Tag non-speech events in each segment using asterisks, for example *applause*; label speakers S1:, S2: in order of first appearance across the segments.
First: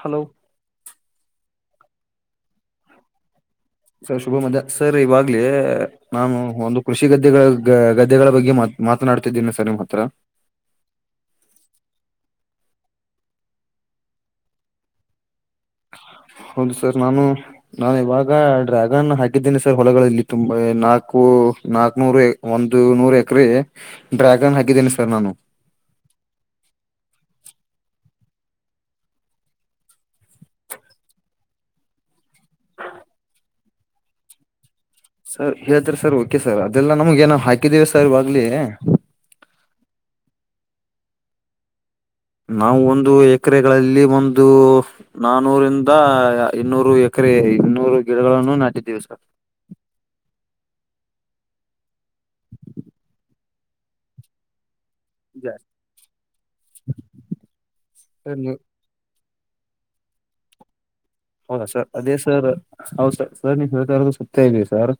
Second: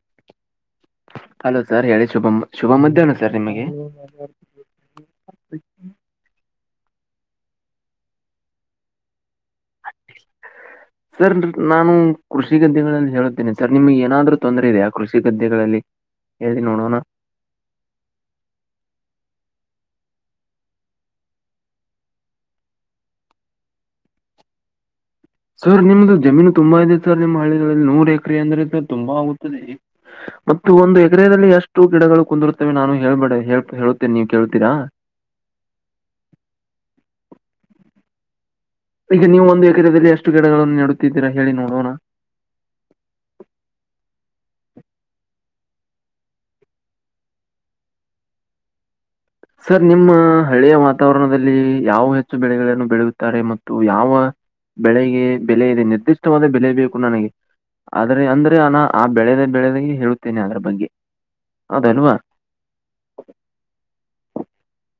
S1: Hello
S2: hello sir ಹೇಳಿ ಶುಭ -ಶುಭ ಮಧ್ಯಾಹ್ನ ಸರ್ ನಿಮಗೆ
S1: ಸರ್ ಶುಭ ಮದ *unintelligible* ಸರ್ ಇವಾಗ್ಲೇ ನಾನು ಒಂದು ಕೃಷಿ ಗದ್ದೆಗಳ ಗದ್ದೆಗಳ ಬಗ್ಗೆ ಮಾತ್ ಮಾತನಾಡ್ತಿದ್ದೇನೆ ಸರ್ ನಿಮ್ಮ್ ಹತ್ರ.
S2: ಸರ್ ನಾನು ಕೃಷಿ ಗದ್ದೆಗಳಲ್ಲಿ ಹೇಳುತ್ತೇನೆ ಸರ್ ನಿಮ್ಗ್ಗೆ ಏನಾದ್ರು ತೊಂದರೆ ಇದೆಯಾ ಕೃಷಿ ಗದ್ದೆಗಳಲ್ಲಿ? ಹೇಳಿ
S1: ಹೌದು ಸರ್
S2: ನೋಡೋಣ
S1: ನಾನು ನಾನ ಇವಾಗ ಡ್ರ್ಯಾಗನ್ ಹಾಕಿದ್ದೇನೆ ಸರ್ ಹೊಲಗಳಲ್ಲಿ ತುಂಬಾ ನಾಕು- ನಾಕ್ನೂರು ಏಕ್ ಒಂದು ನೂರ್ ಎಕರೆೆ ಡ್ರ್ಯಾಗನ್ ಹಾಕಿದ್ದೇನೆ ಸರ್ ನಾನು.
S2: ಸರ್ ನಿಮ್ದು ಜಮೀನು ತುಂಬಾ ಇದೆ ಸರ್ ನಿಮ್ಮ ಹಳ್ಳಿಗಳಲ್ಲಿ ನೂರ್ ಎಕರೆ ಅಂದ್ರೆ ಸರ್ ತುಂಬಾ ಆಗುತ್ತದೆ ಮತ್ತ ಒಂದು ಎಕರೆದಲ್ಲಿ ಎಷ್ಟು ಗಿಡಗಳು ಕುಂದಿರುತ್ತವೆ ನಾನು ಹೇಳ್ಬೇ ಹ ಹೇಳುತ್ತೇನೆ ನೀವು ಕೇಳ್ತೀರಾ
S1: ಸರ್ ಹೇಳ್ತರಿ ಸರ್ ಓಕೆ ಸರ್ ಅದೆಲ್ಲ ನಮಗ ಏನ ಹಾಕಿದಿವಿ ಸರ್ ಇವಾಗ್ಲಿ
S2: ಈಗ ನೀವು ಒಂದು ಎಕರೆದಲ್ಲಿ ಎಷ್ಟು ಗಿಡಗಳನ್ನು ನೆಡುತ್ತಿದ್ದೀರಾ ಹೇಳಿ ನೋಡೋಣ
S1: ನಾವು ಒಂದು ಎಕರೆಗಳಲ್ಲಿ ಒಂದು ನಾನೂರಿಂದ ಇನ್ನೂರು ಎಕರೆ ಇನ್ನೂರು ಗಿಡಗಳನ್ನು ನಾಟಿದ್ದೀವಿ ಸರ್
S2: ಸರ್ ನಿಮ್ಮ ಹಳ್ಳಿಯ ವಾತಾವರಣದಲ್ಲಿ ಯಾವ ಹೆಚ್ಚು ಬೆಳೆಗಳನ್ನು ಬೆಳೆಯುತ್ತಾರೆ ಮತ್ತು ಯಾವ ಬೆಳೆಗೆ ಬೆಲೆ ಇದೆ ನಿರ್ದಿಷ್ಟವಾದ ಬೆಲೆ ಬೇಕು ನನಗೆ ಆದ್ರೆ
S1: ಜಾಸ್ತಿ
S2: ಅಂದ್ರೆ ಅನ ಆ ಬೆಳೆದ ಬೆಳೆದಾಗ ಹೇಳುತ್ತೇನೆ ಅದ್ರ ಬಗ್ಗೆ
S1: ಹೌದಾ ಸರ್ ಅದೇ
S2: ಹೌದಲ್ವಾ
S1: ಸರ್ ಹೌ ಸರ್ ಸರ್ ನೀವು ಹೇಳ್ತ ಇರೋದು ಸತ್ಯಾ ಇದೆ ಸರ್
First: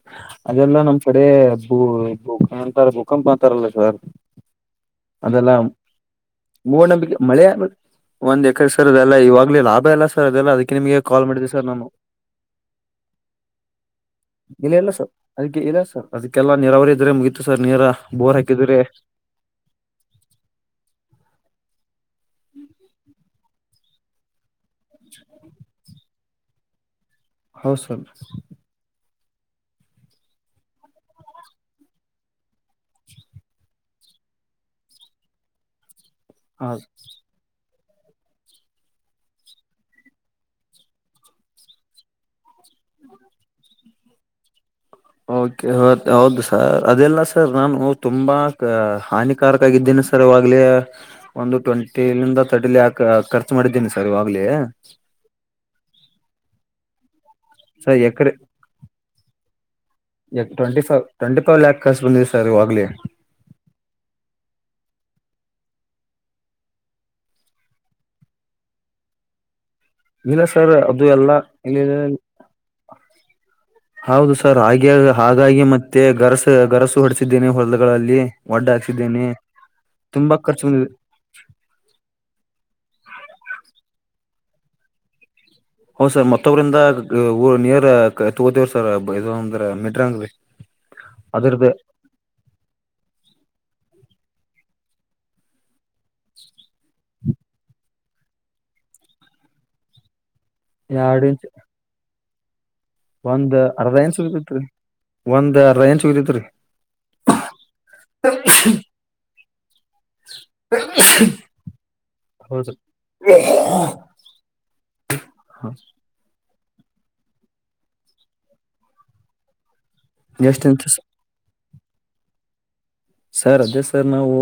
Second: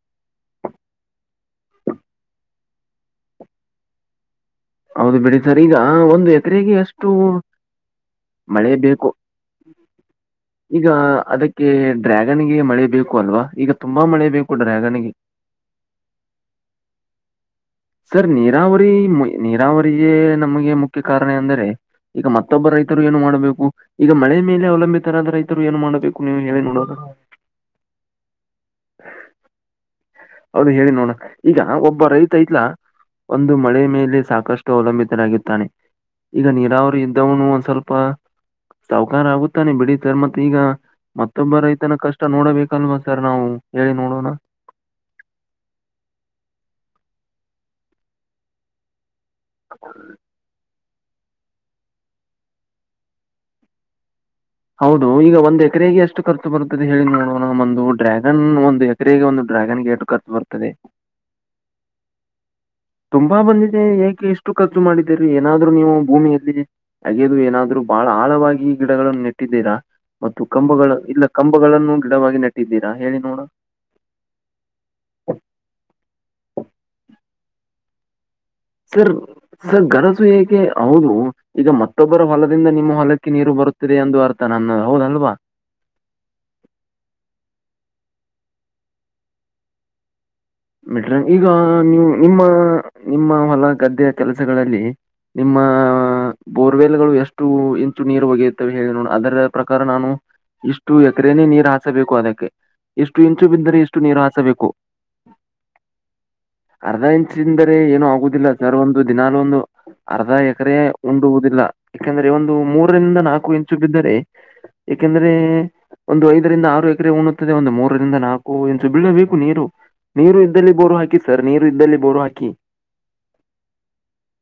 S1: ಅದೆಲ್ಲಾ ನಮ್ ಕಡೆ ಭೂ ಭೂಂತಾರ ಭೂಕಂಪ ಅಂತಾರಲ್ಲ ಸರ್
S2: ಹೌದು ಬಿಡಿ
S1: ಅದೆಲ್ಲಾ
S2: ಸರ್ ಈಗ ಒಂದು ಎಕರೆಗೆ ಎಷ್ಟು
S1: ಮೂವನಂಬಿಕೆ ಮಳೆಯ ಒಂದ್ ಎಕ್ರ
S2: ಮಳೆ
S1: ಸರ್
S2: ಬೇಕು
S1: ಅದೆಲ್ಲ ಇವಾಗ್ಲಿ ಲಾಭ ಇಲ್ಲ ಸರ್ ಅದೆಲ್ಲ ಅದಕ್ಕೆ
S2: ಈಗ
S1: ನಿಮಗೆ ಕಾಲ್ ಮಾಡಿದ್ವಿ ಸರ್
S2: ಅದಕ್ಕೆ
S1: ನಾನು
S2: ಡ್ರ್ಯಾಗನ್ಗೆ ಮಳೆ ಬೇಕು ಅಲ್ವಾ ಈಗ ತುಂಬಾ ಮಳೆ ಬೇಕು
S1: ಇಲ್ಲ ಇಲ್ಲ ಸರ್
S2: ಡ್ರ್ಯಾಗನ್ಗೆ
S1: ಅದಕ್ಕೆ ಇಲ್ಲ ಸರ್ ಅದಕ್ಕೆಲ್ಲ ನೀರಾವರ ಇದ್ರೆ ಮುಗೀತು ಸರ್ ನೀರ
S2: ಸರ್
S1: ಬೋರ್ ಹಾಕಿದ್ರೆ
S2: ನೀರಾವರಿ ನೀರಾವರಿಯ ನಮಗೆ ಮುಖ್ಯ ಕಾರಣ ಅಂದ್ರೆ ಈಗ ಮತ್ತೊಬ್ಬ ರೈತರು ಏನು ಮಾಡಬೇಕು ಈಗ ಮಳೆ ಮೇಲೆ ಅವಲಂಬಿತರಾದ ರೈತರು ಏನು ಮಾಡಬೇಕು ನೀವು ಹೇಳಿ ನೋಡ
S1: ಹೌ ಸರ್
S2: ಹೌದು ಹೇಳಿ ನೋಡಣ ಈಗ ಒಬ್ಬ ರೈತ ಐತ್ಲಾ ಒಂದು ಮಳೆ ಮೇಲೆ ಸಾಕಷ್ಟು ಅವಲಂಬಿತರಾಗಿದ್ದಾನೆ ಈಗ ನೀರಾವರಿ ಇದ್ದವನು ಒಂದ ಸ್ವಲ್ಪ
S1: ಅ *unintelligible*
S2: ಸೌಕಾರ ಆಗುತ್ತಾನೆ ಬಿಡಿ ಸರ್ ಮತ್ತೆ ಈಗ ಮತ್ತೊಬ್ಬ ರೈತನ ಕಷ್ಟ ನೋಡಬೇಕಲ್ವಾ ಸರ್ ನಾವು ಹೇಳಿ ನೋಡೋಣ
S1: ಒಕೆ ಹೌದು ಸರ್ ಅದೆಲ್ಲ ಸರ್ ನಾನು ತುಂಬಾ ಹಾನಿ ಕಾರಕಾರಕ್ಕಾಗಿದ್ದೇನು ಸರವಾಗಿ ಆಗ್ಲೇ ಒಂದು ಟ್ವೆಂಟಿಂದ ತರ್ಟಿ ಲಾಖ್ ಖರ್ಚು ಮಾಡಿದ್ದೀನಿ ಸರ್ ಇವಾಗ್ಲೇ
S2: ಹೌದು ಈಗ ಒಂದ್ ಎಕರೆಗೆ ಎಷ್ಟು ಖರ್ಚು ಬರುತ್ತದೆ ಹೇಳಿ ನೋಡುವ ನ ಒಂದು
S1: ಸರ್ ಎಕರೆ
S2: ಡ್ರ್ಯಾಗನ್ ಒಂದು ಎಕರೆಗೆ ಒಂದು ಡ್ರ್ಯಾಗನ್ ಎಷ್ಟು ಖರ್ಚು ಬರ್ತದೆ
S1: ಟ್ವೆಂಟ ಫವ್ ಲ್ಯಾಕ್ಸ್ ಬಂದಿದೆ ಸರ್ ಇವಾಗ್ಲೆ
S2: ತುಂಬಾ ಬಂದಿದೆ ಏಕೆ ಎಷ್ಟು ಖರ್ಚು ಮಾಡಿದ್ದೀರಿ ಏನಾದ್ರು ನೀವು ಭೂಮಿಯಲ್ಲಿ ಹಗೇದು ಏನಾರು ಬಹಳ ಆಳವಾಗಿ ಗಿಡಗಳನ್ನು ನೆಟ್ಟಿದ್ದೀರಾ
S1: ಇಲ್ಲ
S2: ಮತ್ತು
S1: ಸರ್
S2: ಕಂಬಗಳ
S1: ಅದು
S2: ಇಲ್ಲ
S1: ಎಲ್ಲ
S2: ಕಂಬಗಳನ್ನು
S1: ಇಲ್ಲ
S2: ಗಿಡವಾಗಿ ನೆಟ್ಟಿದ್ದೀರಾ ಹೇಳಿ ನೋಡ
S1: ಹೌದು ಸರ್ ಹಾಗೆ ಹಾಗಾಗಿ ಮತ್ತೆ ಗರಸ ಗರಸು ಹೊಡಸಿದ್ದೇನೆ ಹೊಲ್ಗಳಲ್ಲಿ
S2: ಸರ್ ಸರ್ ಗರಸು ಯಾಕೆ
S1: ಖರ್ಚು ಬಂದಿದೆ
S2: ಹೌದು ಈಗ ಮತ್ತೊಬ್ಬರ ಹೊಲದಿಂದ ನಿಮ್ಮ ಹೊಲಕ್ಕೆ ನೀರು ಬರುತ್ತದೆ ಎಂದು ಅರ್ಥ ನನ್ನ ಹೌದಲ್ವಾ
S1: ಹ್ ಸರ್ ಮತೊಬ್ಬರಿಂದ ನಿರ್ ತಗೋತಿವಿ ಸರ್ ಅಂದ್ರ ಮಿಡ್ರಾಂಗ್
S2: ಮೆಟ್ರನ್ ಈಗ ನೀವು ನಿಮ್ಮ ನಿಮ್ಮ ಹೊಲ ಗದ್ದೆ ಕೆಲಸಗಳಲ್ಲಿ ನಿಮ್ಮ ಬೋರ್ವೆಲ್ ಗಳು ಎಷ್ಟು ಇಂಚು ನೀರು ಒಗೆಯುತ್ತವೆ ಹೇಳಿ ನೋ ಅದರ ಪ್ರಕಾರ ನಾನು ಇಷ್ಟು
S1: ಎರಡ್
S2: ಎಕರೆನೇ
S1: ಇಂಚ್
S2: ನೀರು ಹಾಸಬೇಕು ಅದಕ್ಕೆ ಇಷ್ಟು ಇಂಚು
S1: ಒಂದ್
S2: ಬಿದ್ದರೆ
S1: ಅರ್ಧ
S2: ಇಷ್ಟು
S1: ಇಂಚ್
S2: ನೀರು
S1: ಉಳಿತೈತ್ರಿ
S2: ಹಾಸಬೇಕು
S1: ಒಂದ್ ಅರ್ಧ ಇಂಚ್ ಬಿದತ್ರಿ
S2: ಅರ್ಧ ಇಂಚ್ ಅಂದರೆ ಏನುೂ ಆಗುದಿಲ್ಲ ಸರ್ ಒಂದು ದಿನಾಲೂ ಒಂದು ಅರ್ಧ ಎಕರೆ ಉಂಡುವುದಿಲ್ಲ ಯಾಕೆಂದ್ರೆ ಒಂದು
S1: ಹೌದ್ರಿ
S2: ಮೂರರಿಂದ ನಾಲ್ಕು ಇಂಚು ಬಿದ್ದರೆ ಯಕೆಂದ್ರೆ ಒಂದು ಐದರಿಂದ ಆರು ಎಕರೆ ಉಣ್ಣುತ್ತದೆ ಒಂದು ಮೂರರಿಂದ ನಾಲ್ಕು ಇಂಚು ಬಿಳ ಬೇಕು ನೀರು ನೀರು
S1: ಎಷ್ಟ್
S2: ಇದ್ದಲ್ಲಿ
S1: ಇಂಚ್
S2: ಬೋರು ಹಾಕಿ ಸರ್ ನೀರು ಇದ್ದಲ್ಲಿ ಬೋರು ಹಾಕಿ.
S1: ಸರ್ ಅದೇ ಸರ್ ನಾವು.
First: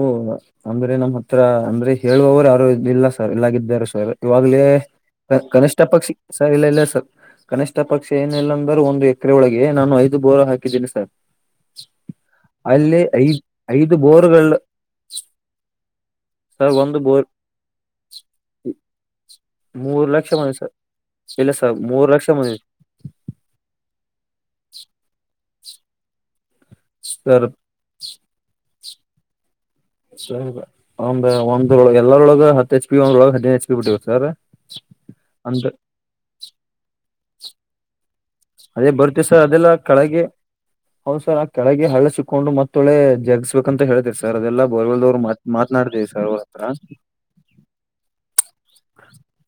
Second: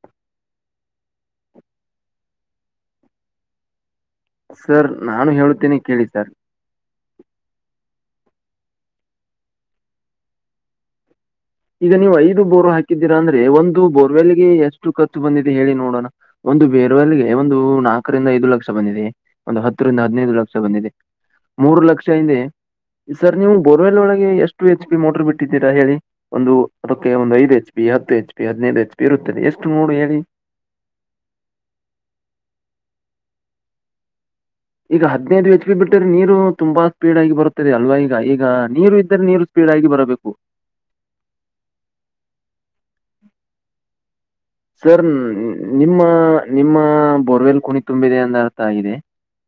S1: ಅಂದ್ರೆ ನಮ್ ಹತ್ರ ಅಂದ್ರೆ ಹೇಳುವವರು ಯಾರು ಇರಲಿಲ್ಲ ಸರ್ ಇಲ್ಲಾಗಾರ ಸರ್. ಇವಾಗ್ಲೇ
S2: ಸರ್ ನಾನು ಹೇಳುತ್ತೇನೆ
S1: ಕನಿಷ್ಠ
S2: ಕೇಳಿ
S1: ಪಕ್ಷ.
S2: ಸರ್
S1: ಇಲ್ಲ ಇಲ್ಲ ಸರ್ ಕನಿಷ್ ಪಕ್ಷ ಏನ ಇಲ್ಲಾ ಅಂದ್ರೂ ಒಂದು ಎಕರೆ ಒಳಗೆ ನಾನು ಐದು ಬೋರ್ ಹಾಕಿದ್ದೀನಿ ಸರ್.
S2: ಈಗ ನೀವು ಐದು ಬೋರ್
S1: ಅಲ್ಲಿ
S2: ಹಾಕಿದ್ದೀರಾ
S1: ಐದ್
S2: ಅಂದ್ರೆ ಒಂದು.
S1: ಐದು
S2: ಬೋರ್ವೆಲ್ಗೆ
S1: ಬೋರ್ಗಳು
S2: ಎಷ್ಟು ಕತ್ತುು ಬಂದಿದೆ ಹೇಳಿ ನೋಡೋಣ ಒಂದು
S1: ಸರ್ ಬೋರ್
S2: ಬೇರ್ವೆಲ್ಗೆ. ಒಂದು ನಾಲ್ಕರಿಂದ ಐದು ಲಕ್ಷ ಬಂದಿದೆಯೇ. ಒಂದು ಹತ್ತರಿಂದ ಹದಿನೈದು ಲಕ್ಷ ಬಂದಿದೆ
S1: ಇಲ್ಲ ಸರ್
S2: ಮೂರು ಲಕ್ಷ
S1: ಮೂರ್
S2: ಹಿಂದೆ
S1: ಬಂದಿದೆ
S2: ಸರ್ ನೀವು ಬೋರ್ವೆಲ್ ಒಳಗೆ ಎಷ್ಟು ಎಚ್ ಪಿ ಮೋಟರ್ ಬಿಟ್ಟಿದ್ದೀರಾ ಹೇಳಿ ಒಂದು ಅದಕ್ಕೆ ಒಂದು ಐದು ಹೆಚ್. ಬಿ ಹತ್ತು ಎಚ್ ಪಿ ಹದಿನೈದು ಹೆಚ್ಚು ಇರುತ್ತದೆ ಎಷ್ಟು. ನೋಡು ಹೇಳಿ
S1: ಸರಿ ಒಂದ್ರ ಒಂದ್ರೊಳಗೆ ಎಲ್ಲರೊಳಗ ಹತ್ತು ಹೆಚ್ ಪಿ ಒಂದ್ರೊಳಗೆ ನೈನ್ ಹೆಚ್ ಪಿ ಬಿಟ್ಬೇಕು ಸರ್
S2: ಈಗ ಹದಿನೈದು ಎಚ್
S1: ಅಂದ್ರ
S2: ಪಿ ಬಿಟ್ಟರೆ ನೀರು ತುಂಬಾ ಸ್ಪೀಡ್ ಆಗಿ ಬರುತ್ತದೆ ಹಲ್ವ. ಈಗ ಈಗ
S1: ಅದೇ
S2: ನೀರು ಇದ್ರೆ ನೀರು ಸ್ಪೀಡ್ ಆಗಿ ಬರಬೇಕು.
S1: ಹೌದ ಸರ್ ಆ ಕೆಳಗೆ ಹಳ್ಳ ಸಿಕ್ಕೊಂಡು ಮತ್ತೊಳೆ ತೆಗಿಸ್ಬೇಕು ಅಂತ ಹ ಹೇಳಳ್ತಿರಿ ಸರ್ ಅದೆಲ್ಲ.
S2: ಸರ್ ನಿಮ್ಮ ನಿಮ್ಮ ಬೋರ್ವೆಲ್ ಕುಣತ್. ತುಂಬಿದೆ ಎಂದರ್ಥ ಆಗಿದೆ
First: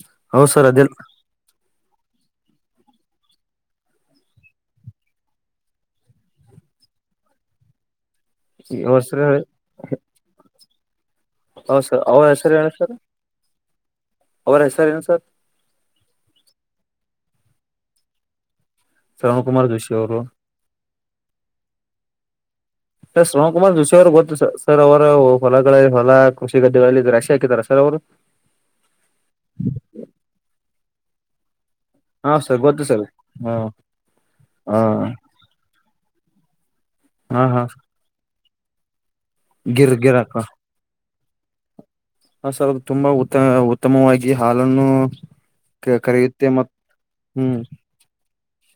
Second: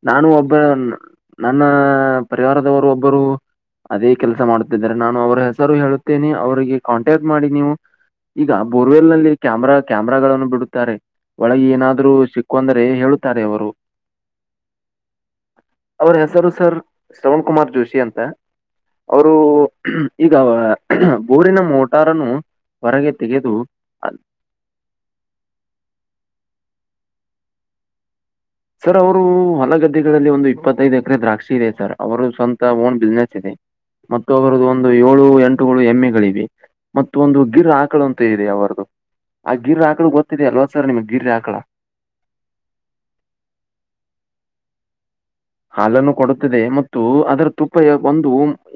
S2: ನಾನು
S1: ಹೌದು
S2: ಒಬ್ಬ
S1: ಸರ್ ಅದೆಲ್
S2: ನನ್ನ ಪರಿವಾರದವರು ಒಬ್ಬರು. ಅದೇ ಕೆಲಸ ಮಾಡುತ್ತಿದ್ದಾರೆ ನಾನು ಅವ್ರ ಹೆಸರು ಹೇಳುತ್ತೇನೆ ಅವ್ರಿಗೆ ಕಾಂಟ್ಯಾಕ್ಟ್ ಮಾಡಿ ನೀವು. ಈಗ
S1: ಅವ್ರ
S2: ಬೋರ್ವೆಲ್
S1: ಹೆಸರು
S2: ನಲ್ಲಿ
S1: ಹೇಳಿ
S2: ಕ್ಯಾಮ್ರಾ ಕ್ಯಾಮ್ರಾಗಳನ್ನು ಬಿಡುತ್ತಾರೆ. ಒಳಗೆ
S1: ಹೌದು ಸರ್
S2: ಏನಾದ್ರರು
S1: ಅವ್ರ ಹೆಸರು ಹೇಳಿ
S2: ಸಿಕ್ಕಿಕೊಂಡ್ರೆ
S1: ಸರ್
S2: ಅಂದ್ರೆ ಹೇಳುತ್ತಾರೆ ಅವರು.
S1: ಅವರ ಹೆಸರು ಏನು ಸರ್
S2: ಅವ್ರ ಹೆಸರು ಸರ್ ಶ್ರವಣ್ ಕುಮಾರ್ ಜೋಶಿ ಅಂತ. ಅವರು
S1: ಶ್ರವಣ್ ಕುಮಾರ್ ಜೋಶಿ ಅವರು
S2: ಈಗ ಬೋರಿನ ಮೋಟಾರ್ರನ್ನು
S1: *unintelligible* ಅವರು ಗೊತ್ತು ಸರ್ ಅವರು ಹೊಲಗಳಲ್ಲಿ ಹೊಲ ಕೃಷಿ ಗದ್ದೆಗಳಲ್ಲಿ ರಶಿ ಹಾಕಿದ್ದಾರೆ ಸರ್ ಅವರು.
S2: ಸರ್ ಅವರು ಹೊಲ ಗದ್ದೆಗಳಲ್ಲಿ ಒಂದು ಇಪ್ಪತ್ತು ಹೈದು ಎಕರೆ ದ್ರಾಕ್ಷಿ ಇದೆ ಸರ್. ಅವರ
S1: ಹಾ ಸರ್
S2: ಸ್ವಂತ
S1: ಗೊತ್ತು
S2: ಓನ್
S1: ಸರ್
S2: ಬಿಸ್ನೆಸ್ ಇದೆ
S1: ಹಾ
S2: ಮತ್ತು ಅವರದ್ದ
S1: ಹಾ
S2: ಒಂದು ಏಳು ಎಂಟು ಎಮ್ಮೆಗಳು ಇವೆ. ಮತ್ತ ಒಂದು
S1: ಹಾ ಹಾ
S2: ಗಿರ ಆಕಳು ಅಂತ ಇದೆ ಅವರದ್ದು ಆ ಗಿರ್ರ
S1: ಗಿರ್
S2: ಹಾಕಳ
S1: ಗಿರ್ ಹಾಕ
S2: ಗೊತ್ತಿದೆ ಅಲ್ವಾ ಸರ್ ನಿಮ್ಗ್ ಗಿರ್ರ ಆಕಳು.
S1: ಹ ಸರ್ ಅದು ತುಂಬಾ ಉತ್ತ ಉತ್ತಮವಾಗಿ ಹಾಲನ್ನು.
S2: ಹಾಲನ್ನು
S1: ಕರೆಯುತ್ತೆ
S2: ಕೊಡುತ್ತದೆ
S1: ಮತ್
S2: ಮತ್ತು ಅದರ
S1: ಹ್ಮ್
S2: ತುಪ್ಪ ಒಂದು.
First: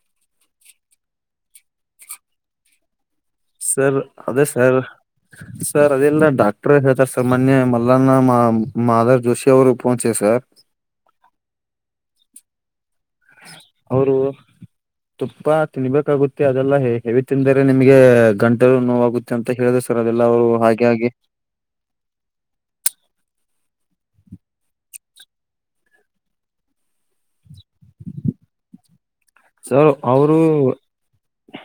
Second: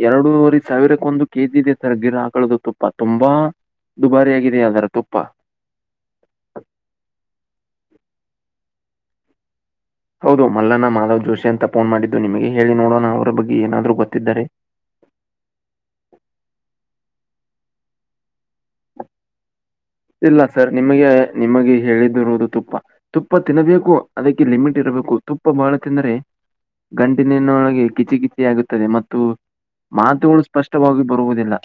S2: ಎರಡೂರೆ ಸಾವಿರಕ್ಕ ಒಂದು ಕೆ ಜಿ ಇದೆ ಸರ್ ಗಿರ ಹಾಕಳದ ತುಪ್ಪ ತುಂಬಾ.
S1: ಸರ್
S2: ದುಬಾರಿ
S1: ಅದೇ
S2: ಆಗಿದೆ
S1: ಸರ್
S2: ಅದಾರ ತುಪ್ಪ.
S1: ಸರ್ ಅದಲ್ ನ ಡಾಕ್ಟರ್ ಹೇಳ್ತಾರೆ ಸರ್ ಮೊನ್ನೆ ಮಲ್ಲನ್ನ ಮಾಧರ್ ಜೋಶಿ ಅವರು ಫೋನ್ ಹಚ್ಚಿದೆ ಸರ್.
S2: ಹೌದು ಮಲ್ಲನ ಮಾಧವ್ ಜೋಶಿ ಅಂತ ಫೋನ್ ಮಾಡಿದ್ದು ನಿಮಗೆ ಹೇಳಿ ನೋಡೋಣ ಅವರ ಬಗ್ಗೆ ಏನಾದರು
S1: ಅವರು
S2: ಗೊತ್ತಿದ್ದಾರೆ.
S1: ತುಪ್ಪ ತಿನ್ಬೇಕಾಗುತ್ತೆ ಅದೆಲ್ಲ ಹೆವಿ ತಿಂದರೆ ನಿಮ್ಗೆ ಗಂಟಲು ನೋವಾಗುತ್ತೆ. ಅಂತ ಹೇಳುದು ಸರ್ ಅದೆಲ್ಲ
S2: ಇಲ್ಲ
S1: ಅವರು
S2: ಸರ್
S1: ಹಾಗಾಗಿ.
S2: ನಿಮಗೆ ನಿಮಗೆ ಹೇಳಿದಿರುವುದು ತುಪ್ಪ. ತುಪ್ಪ ತಿನ್ನಬೇಕು ಅದಕ್ಕೆ ಲಿಮಿಟ್ ಇರಬೇಕು ತುಪ್ಪ ಬಹಳ ತಿಂದ್ರೆ. ಗಂಟಿನಿನೊಳಗೆ ಕಿಚಿ ಕಿಚಿ ಆಗುತ್ತದೆ ಮತ್ತು
S1: ಸರ್ ಅವರು
S2: ಮಾತುಗಳು ಸ್ಪಷ್ಟವಾಗಿ ಬರುವುದಿಲ್ಲ.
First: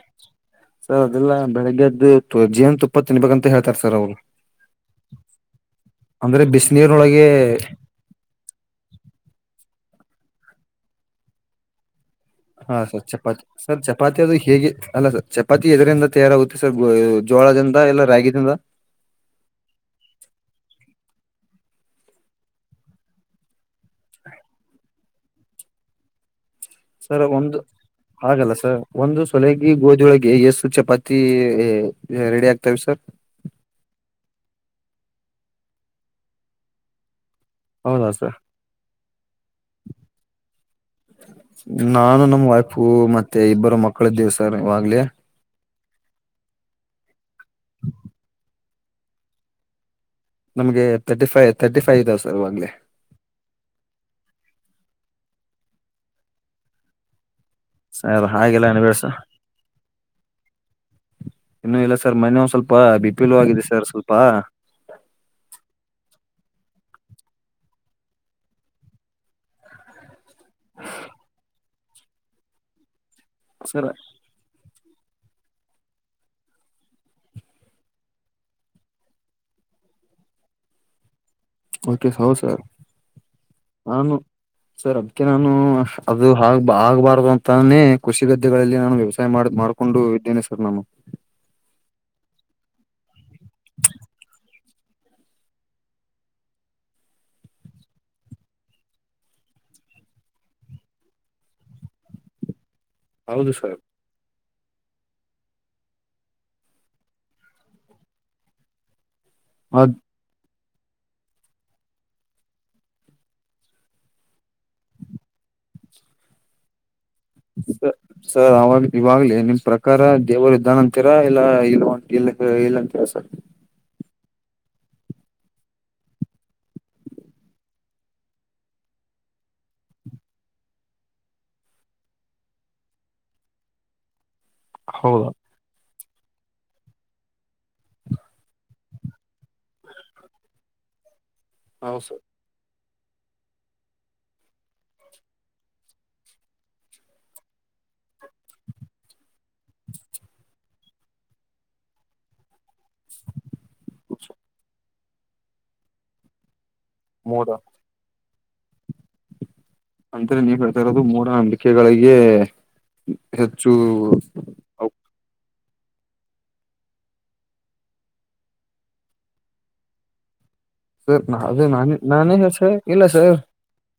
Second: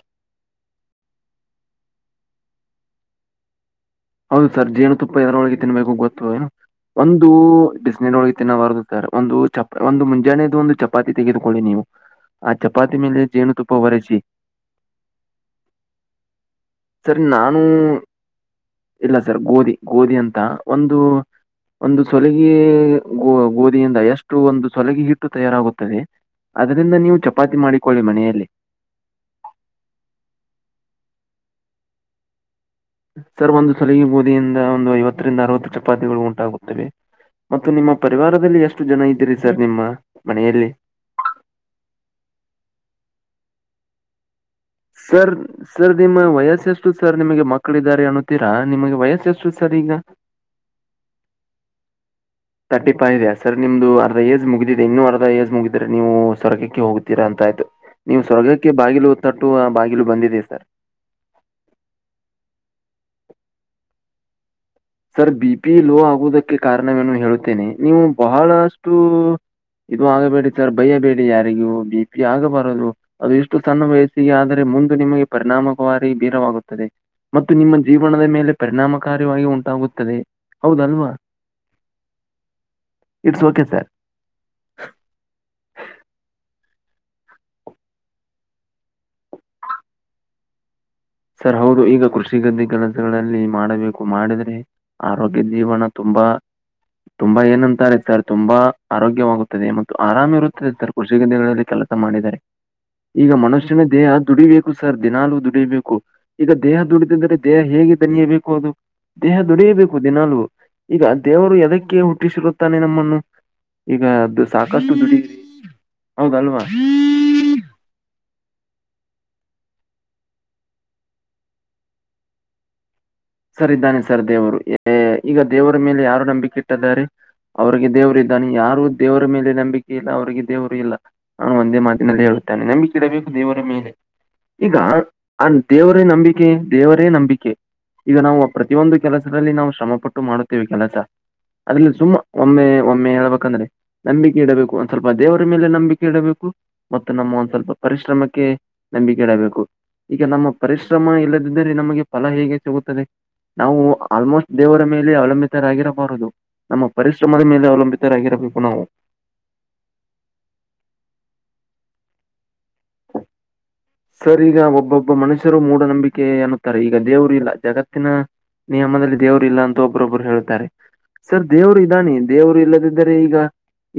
S1: ಸರ್ ಅದೆಲ್ಲ ಬೆಳಗ್ಗೆದ್ದು ಜೇನುತುಪ್ಪ ತಿನ್ಬೇಕ ಅಂತ ಹೇಳ್ತಾರೆ ಸರ್ ಅವ್ರು.
S2: ಹೌದು ಸರ್ ಜೇನುತುಪ್ಪ ಎದರೊಳಗೆ ತಿನ್ಬೇಕು ಗೊತ್ತು
S1: ಅಂದ್ರೆ
S2: ಏನು
S1: ಬಿಸಿನೀರೊಳಗೆ
S2: ಒಂದು. ತಿನ್ನಬಾರದು ಸರ್ ಒಂದು ಚ ಒಂದು ಮುಂಜಾನೆ ಎದ್ದು ಒಂದು ಚಪಾತಿ ತೆಗೆದುಕೊಳ್ಳಿ ನೀವು. ಆ
S1: ಹಾ
S2: ಚಪಾತಿ
S1: ಸರ್
S2: ಮೇಲೆ ಜೇನು
S1: ಸರ್ ಚಪಾತಿ ಅದು ಹೇಗೆ ಅಲ್ಲ ಚಪಾತಿ ಎದರಿಂದ ತಯಾರಾಗುತ್ತೆ ಸರ್ ಜೋಳದಿಂದ ಇಲ್ಲ ರಾಗಿಯಿಂದ.
S2: ಇಲ್ಲ ಸರ್ ಗೋಧಿ ಗೋಧಿ ಅಂತ ಒಂದು. ಒಂದು ಸೊಲಗಿ ಗೋ ಗೋಧಿಯಿಂದ ಎಷ್ಟು ಒಂದು ಸೊಲಗಿ ಹಿಟ್ಟು ತಯಾರಾಗುತ್ತದೆ ಅದ್ರಿಂದ ನೀವು
S1: ಸರ್
S2: ಚಪಾತಿ
S1: ಒಂದು
S2: ಮಾಡಿಕೊಳ್ಳಿ ಮನೆಯಲ್ಲಿ
S1: ಆಗಲ್ಲ ಸರ್ ಒಂದು ಸೊಲಗಿ ಗೋಧಿೊಳಗೆ ಎಏಷ್ಟು ಚಪಾತಿ ರೆಡಿ ಆಗ್ತವೆ ಸರ್
S2: ಸರ್ ಒಂದು ಸಲಗಿ ಬೋದಿಯಿಂದ ಒಂದು ಐವತ್ತರಿಂದ ಅರವತ್ತು ಚಪಾತಿಗಳು ಉಂಟಾಗುತ್ತವೆ ಮತ್ತು ನಿಮ್ಮ
S1: ಹೌದಾ ಸರ್
S2: ಪರಿವಾರದಲ್ಲಿ ಎಷ್ಟು ಜನ ಇದ್ದೀರಿ ಸರ್ ನಿಮ್ಮ ಮನೆಯಲ್ಲಿ
S1: ನಾನು ನಮ್ಮ್ ವೈಫು ಮತ್ತೆ ಇಬ್ಬರು ಮಕ್ಕಳು ಇದ್ದೇವೆ ಸರ್ ಇವಾಗ್ಲೇ
S2: ಸರ್ ಸರ್ ನಿಮ್ಮ ವಯಸ್ಸ ಎಷ್ಟು ಸರ್ ನಿಮಗೆ ಮಕ್ಕಳ ಇದಾರೆ ಅನ್ನುತೀರಾ ನಿಮಗೆ ವಯಸ್ಸು ಎಷ್ಟು ಸರ್ ಈಗ
S1: ನಮ್ಗೆ ತರ್ಟಿ ಫೈ್ ತರ್ಟಿ ಫೈ್ ಇದಾವ ಸರ್ ಹ
S2: ಟಿಾದೆ ಸರ್ ನಿಮ್ದು ಅರ್ಧ ಏಜ್ ಮುಗಿದಿದೆ ಇನ್ನುೂ ಅರ್ಧ ಏಜ್ ಮುಗಿದ್ರೆ ನೀವು ಸೊರಗಕ್ಕೆ ಹೋಗ್ೀಾ ಅಂತ ಆಯ್ತು ನೀವು್
S1: ಸರ್ ಹಾಗೆಲ್ಲ
S2: ಸ್ವರ್ಗಕ್ಕೆ
S1: ಅನ್ಬೇಡ
S2: ಬಾಗಿಲು ಹೊ ತಟ್ಟು ಆ ಬಾಗಿಲು ಬಂದಿದೆ ಸರ್
S1: ಇನ್ನು ಇಲ್ಲ ಸರ್ ಮನೆಯ ಒ ಸ್ವಲ್ಪ ಬಿಪಿಲು ಆಗಿದೆ ಸರ್ ಸ್ವಲ್ಪ
S2: ಸರ್ ಬಿ ಪಿ ಲೋ ಆಗುವುದಕ್ಕೆ ಕಾರಣವೇನು ಹೇಳುತ್ತೇನೆ ನೀವು ಬಹಳಷ್ಟು ಇದು ಆಗಬೇಡಿ ಸರ್ ಭಯಬೇಡಿ ಯಾರಿಗೂ ಬಿ ಪಿ ಆಗಬಾರದು ಅದು ಇಷ್ಟು ತಣ್ಣ
S1: ಸರ್
S2: ವಯಸ್ಸು ಸಿ ಆದರೆ ಮುಂದು ನಿಮಗೆ ಪರಿಣಾಮಕಾರಿ ಬೀರವಾಗುತ್ತದೆ ಮತ್ತು ನಿಮ್ಮ ಜೀವನದ ಮೇಲೆ ಪರಿಣಾಮಕಾರಿವಾಗಿ ಉಂಟಾಗುತ್ತದೆ ಹೌದಲ್ವಾ
S1: ಓಕೆ ಹೌ ಸರ್
S2: ಇಟ್ಸ್ ಓಕೆ ಸರ್
S1: ನಾನು ಸರ್ ಅದಕ್ಕೆ ನಾನು ಅದು ಆಗ್ ಆಗ್ಬಾರ್ದು ಅಂತಾನೇ ಕೃಷಿ ಗದೆಗಳಲ್ಲಿ ನಾನು ವ್ಯವಸಾಯ ಮಾಡ್ ಮಾಡ್ ಹಕೊಂಡು ವಿಜ್ಞಾನೇಶ್ವರ ನಾಮ
S2: ಸರ್ ಹೌದು ಈಗ ಕೃಷಿಗದ್ದೆ ಕೆಲಸಗಳಲ್ಲಿ ಮಾಡಬೇಕು ಮಾಡಿದ್ರಿ ಆರೋಗ್ಯ ಜೀವನ ತುಂಬಾ ತುಂಬಾ ಏನಂತಾರೆ ಸರ್ ತುಂಬಾ ಆರೋಗ್ಯವಾಗುತ್ತದೆ ಮತ್ತು ಆರಾಮ್ ಇರುತ್ತದೆ ಸರ್ ಕೃಷಿಗೆ ದಿನಗಳಲ್ಲಿ ಕೆಲಸ ಮಾಡಿದ್ದಾರೆ ಈಗ
S1: ಹೌದು ಸರ್
S2: ಮನುಷ್ಯನೇ ದೇಹ ದುಡಿಬೇಕು ಸರ್ ದಿನಾಲೂ ದುಡಿಬೇಕು ಈಗ ದೇಹ ದುಡಿದಿದ್ದರೆ ದೇಹ ಹೇಗೆ ದನಿಯಬೇಕು ಅದು ದೇಹ
S1: ಆ
S2: ದುಡಿಯಬೇಕು ದಿನಾಾಲೂ ಈಗ ದೇವರು ಎದಕ್ಕೆ ಹುಟ್ಟಿಸಿರುತ್ತಾನೆ ನಮ್ಮನ್ನು ಈಗದು ಸಾಕಷ್ಟು ದುಡ ಹೌದು ಅಲ್ವಾ
S1: ಸ ಸರ್ ಅವಾಗ ಇವಾಗ್ಲಿ ನಿಮ್ ಪ್ರಕಾರ ದೇವರು ಇದ್ದಾನ ಅಂತೀರಾ ಇಲ್ಲ ಇಲ್ಲ ಇ ಇಲ್ಲ ಅಂತೀರಾ ಸರ್
S2: ಸರ್ ಇದ್ದಾನೆ ಸರ್ ದೇವರು ಈಗ ದೇವರ ಮೇಲೆ ಯಾರು ನಂಬಿಕೆ ಇಟ್ಟಿದ್ದಾರೆ ಅವ್ರಿಗೆ ದೇವರು ಇದ್ದಾನೆ ಯಾರು ದೇವರ ಮೇಲೆ ನಂಬಿಕೆ ಇಲ್ಲ ಅವ್ರರಿಗೆ ದೇವರು ಇಲ್ಲ ಅವಾನು ಒಂದೇ ಮಾತಿನಲ್ಲಿ ಹೇಳುತ್ತಾನೆ ನಂಬಿಕಿ ಇಡಬೇಕು ದೇವರ ಮೇಲೆ ಈಗ
S1: ಹೌದಾ
S2: ದೇವರೇ ನಂಬಿಕೆ ದೇವರೇ ನಂಬಿಕೆ ಈಗ ನಾವು ಪ್ರತಿಯೊಂದು ಕೆಲಸದಲ್ಲಿ ನಾವು ಶ್ರಮ ಪಟ್ಟು ಮಾಡುತ್ತೇವೆ ಕೆಲಸ ಅದ್ರಲ್ಲಿ
S1: ಹೌ
S2: ಸುಮ್ಮ
S1: ಸರ್
S2: ಒಮ್ಮೆ ಒಮ್ಮೆ ಹೇಳ್ಬೇಕಂದ್ರೆ ನಂಬಿಕೆ ಇಡಬೇಕು ಒಂದ್ ಸ್ವಲ್ಪ ದೇವರ ಮೇಲೆ ನಂಬಿಕೆ ಇಡಬೇಕು ಮತ್ತು ನಮ್ಮ ಒಂದ್ ಸ್ವಲ್ಪ ಪರಿಶ್ರಮಕ್ಕೆ ನಂಬಿಕೆ ಇಡಬೇಕು ಈಗ ನಮ್ಮ ಪರಿಶ್ರಮ ಇಲ್ಲದಿದ್ದರೆ ನಮಗೆ ಫಲ ಹೇಗೆ ಸಿಗುತ್ತೆ ನಾವು ಆಲ್ಮೋಸ್ಟ್ ದೇವರ ಮೇಲೆ ಅವಲಂಬಿತರಾಗಿರಬಾರದು ನಮ್ಮ ಪರಿಶ್ರಮದ
S1: ಮೋಡ
S2: ಮೇಲೆ ಅವಲಂಬಿತರಾಗಿರ ನಾವು
S1: ಅಂದ್ರೆ ನೀವ್ ಹೇಳ್ತಾ ಇರೋದು ಮೂಡ ಅಂಬಿಕೆಗಳಿಗೆ ಹೆಚ್ಚು
S2: ಸರ್ ಈಗ ಒಬ್ಬೊಬ್ಬ ಮನುಷ್ಯರು ಮೂಢನಂಬಿಕೆ ಅನ್ನುತ್ತಾರೆ ಈಗ ದೇವರು ಇಲ್ಲ ಜಗತ್ತಿನ ನಮ್ಮನದಲ್ಲಿ ದೇವ್ರ ಇಲ್ಲ ಅಂತ ಒಬ್ಬೊಬ್ರು ಹೇಳ್ತಾರೆ ಸರ್
S1: ಅದೇ
S2: ದೇವರು
S1: ನಾನೇ
S2: ಇದ್ದಾನೆ
S1: ನಾನೇ ಹೇಳ
S2: ದೇವರು
S1: ಸರ್ ಇಲ್ಲ
S2: ಇಲ್ಲದಿದ್ದರೆ ಈಗ
S1: ಸರ್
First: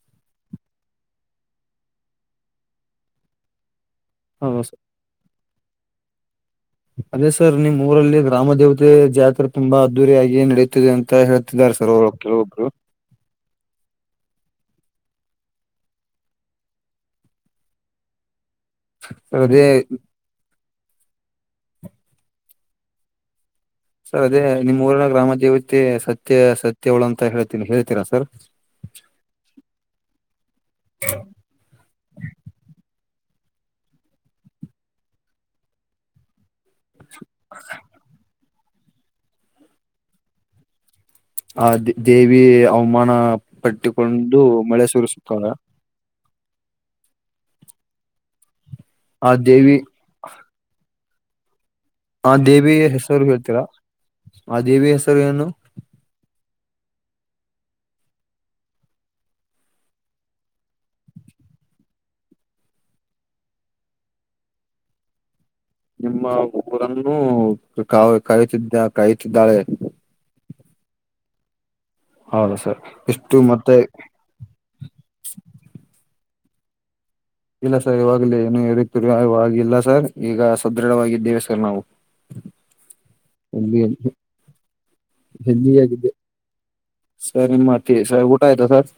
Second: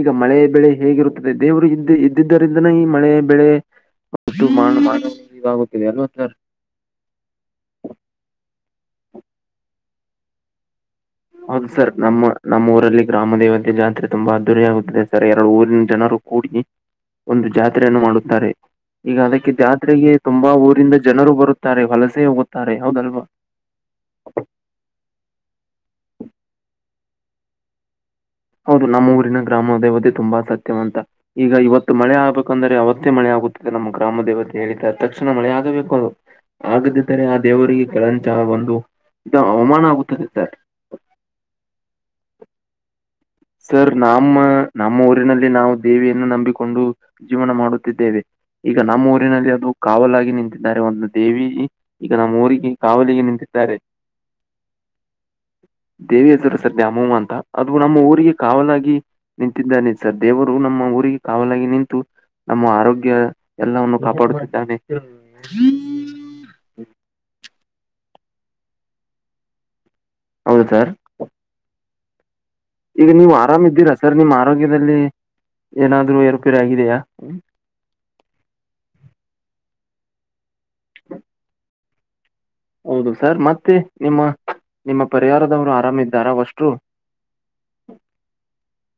S2: ಈಗ ಮಳೆ ಬೆಳೆ ಹೇಗಿರುತ್ತದೆ ದೇವರು ಇದ್ದ ಇದ್ದಿದ್ದರಿಂದನೇ ಈ ಮಳೆ ಬೆಳೆ ಮತ್ತು
S1: ಹ
S2: ಮಾಡ ಈಗ ಆಗಿದೆ ಅಲ್ವತ್ತ
S1: ಅದೇ ಸರ್ ನಿಮ್ ಊರಲ್ಲಿ ಗ್ರಾಮ ದೇವತೆ ಜಾತ್ರೆ ತುಂಬಾ ಅದ್ದೂರಿಯಾಗಿ ನಡೀತ. ನಡೀತೇದೆ ಅಂತ ಹೇಳ.
S2: ಹೌದು ಸರ್ ನಮ್ಮ ನಮ್ಮ್ ಊರಲ್ಲಿ ಗ್ರಾಮ ದೇವತೆ ಜಾತ್ರೆ. ತುಂಬಾ ಅದ್ದೂರಿ ಆಗುತ್ತದೆ ಸರ್ ಎರಡು ಊರಿನ ಜನರು ಕೂಡಿ ಒಂದು ಜಾತ್ರೆಯನ್ನು ಮಾಡುತ್ತಾರೆ. ಈಗ
S1: ಸರ್
S2: ಅದಕ್ಕೆ
S1: ಅದೇ
S2: ಜಾತ್ರೆಗೆ ತುಂಬಾ ಊರಿಂದ ಜನರು ಬರುತ್ತಾರೆ ವಲಸೆ ಹೋಗುತ್ತಾರೆ ಹೌದಲ್ವಾ.
S1: ಸರ್ ಅದೇ ನಿಮ್ಮ ಊರಿನ ಗ್ರಾಮ ದೇವತೆ ಸತ್ಯ ಸತ್ಯವಳ ಅಂತ ಹೇಳ್ತೀನಿ ಹೇಳ್ತೀರಾ ಸರ್.
S2: ಹೌದು ನಮ್ಮ ಊರಿನ ಗ್ರಾಮದೇವತೆ ತುಂಬಾ ಸತ್ಯವ ಅಂತಾ. ಈಗ ಇವತ್ತು ಮಳೆ ಆಗ್ಬೇಕಂದ್ರೆ ಅವತ್ತೇ ಮಳೆ ಆಗುತ್ತಿದೆ ನಮ್ಮ ಗ್ರಾಮ ದೇವತೆ ಹೇಳಿದ ತಕ್ಷಣ ಮಳೆ ಆಗಬೇಕು. ಆಗದಿದ್ದರೆ ಆ ದೇವರಿಗೆ ಕೆಳಂಚ ಒಂದು ಇದ ಅವಮಾನ ಆಗುತ್ತದೆ ಸರ್.
S1: ಆ ದೇವಿ ಅವಮಾನ.
S2: ಸರ್ ನಮ್ಮ
S1: ಪಟ್ಟುಕೊಂಡು ಮಳೆ
S2: ನಮ್ಮ ಊರಿನಲ್ಲಿ
S1: ಸುರಿಸುತ್ತಾಳೆ
S2: ನಾವು. ದೇವಿಯನ್ನು ನಂಬಿಕೊಂಡು ಜೀವನ ಮಾಡುತ್ತಿದ್ದೇವೆ. ಈಗ ನಮ್ಮ
S1: ಆ
S2: ಊರಿನಲ್ಲಿ ಅದು
S1: ದೇವಿ
S2: ಕಾವಲಾಗಿ ನಿಂತಿದ್ದಾರೆ ಒಂದು ದೇವಿಯಲ್ಲಿ. ಈಗ
S1: ಆ
S2: ನಮ್ಮ ಊರಿಗೆ
S1: ದೇವಿಯ ಹೆಸರು
S2: ಕಾವಲಿಗೆ
S1: ಹೇಳ್ತೀರಾ
S2: ನಿಂತಿದ್ದಾರೆ.
S1: ಆ ದೇವಿಯ ಹೆಸರು ಏನು
S2: ದೇವಿ ಹೆಸರು ಸರ್ ದ್ಯಾಮವ್ವ ಅಂತ ಅದು ನಮ್ಮ ಊರ್. ಊರಿಗೆ ಕಾವಾಲಾಗಿ ನಿಂತಿದ್ದಾನೆ ಸರ್ ದೇವರು ನಮ್ಮ ಊರಿಗೆ ಕಾವಲಾಗಿ ನಿಂತು. ನಮ್ಮ ಆರೋಗ್ಯ ಎಲ್ಲವನ್ನು ಕಾಪಾಡುತ್ತಿದ್ದಾನೆ.
S1: ನಿಮ್ಮ ಊರನ್ನು ಕಾ ಕಾಯುತ್ತಿದ್ದ ಕಾಯುತ್ತಿದ್ದಾಳೆ.
S2: ಹೌದು ಸರ್
S1: ಹೌದಾ ಸರ್
S2: ಈಗ ನೀವು್
S1: ಎಷ್ಟು
S2: ಆರಾಮ್
S1: ಮತ್ತೆ
S2: ಇದ್ದೀರಾ ಸರ್ ನಿಮ್ಮ್ ಆರೋಗ್ಯದಲ್ಲಿ ಏನಾದ್ರು ಏರುಪೇರು ಆಗಿದೆಯಾ.
S1: ಇಲ್ಲ ಸರ್ ಇವಾಗಲ ಏನು ಇರುತಿರಿ ಇವಾಗಿಲ್ಲ ಸರ್ ಈಗ ಸದೃಢವಾಗಿದ್ದೇವೆ ಸರ್ ನಾವು.
S2: ಹೌದು ಸರ್ ಮತ್ತೆ
S1: ಹೆಲ್ದಿ
S2: ನಿಮ್ಮ ನಿಮ್ಮ ಪರಿವಾರದವ್ರು ಆರಾಮ್ ಇದ್ದರ್ ವಷ್ಟುರು.
S1: ಸರಿಮ್ಮತ್ತ ಸ ಊಟ ಆಯ್ತಾ ಸರ್.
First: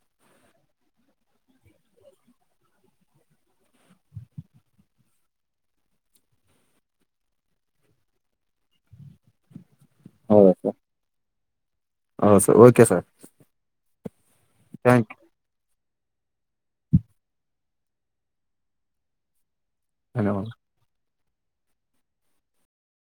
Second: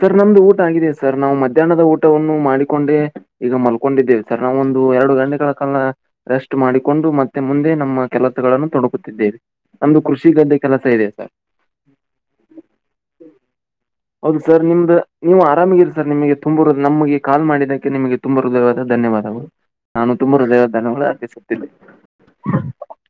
S2: ಸರ್ ನಮ್ದು ಊಟ ಆಗಿದೆ ಸರ್ ನಾವು ಮಧ್ಯಾಹ್ನದ ಊಟವನ್ನು ಮಾಡಿಕೊಂಡೆ. ಈಗ ಮಲ್ಕೊಂಡಿದ್ದೇವೆ ಸರ್ ನಾವೊಂದು ಎರಡು ಗಂಟೆಗಳ ಕಾಲ. ರೆಸ್ಟ್ ಮಾಡಿಕೊಂಡು ಮತ್ತೆ ಮುಂದೆ ನಮ್ಮ ಕೆಲಸಗಳನ್ನು ತೊಡಕುತ್ತಿದ್ದೇವೆ. ನಮ್ದು ಕೃಷಿ ಗದ್ದೆ ಕೆಲಸ ಇದೆ ಸರ್.
S1: ಹೌದು ಸರ್ ಓಕೆ ಸರ್.
S2: ಹೌದು ಸರ್ ನಿಮ್ದ.
S1: ಥ್ಯಾಂಕ್ ಯು
S2: ನೀವು ಆರಾಮಗಿರಿ ಸರ್ ನಿಮಗೆ ತುಂಬ ನಮಗೆ ಕಾಲ್ ಮಾಡಿದಕ್ಕೆ ನಿಮಗೆ ತುಂಬ ಹೃದಯವಾದ ಧನ್ಯವಾದಗಳು. ನಾನು
S1: ಧನ್ಯವಾದ
S2: ತುಂಬರು ಧನ್ಯವಾದನಗಳು ಅರ್ಪಿಸುತ್ತಿದೆ.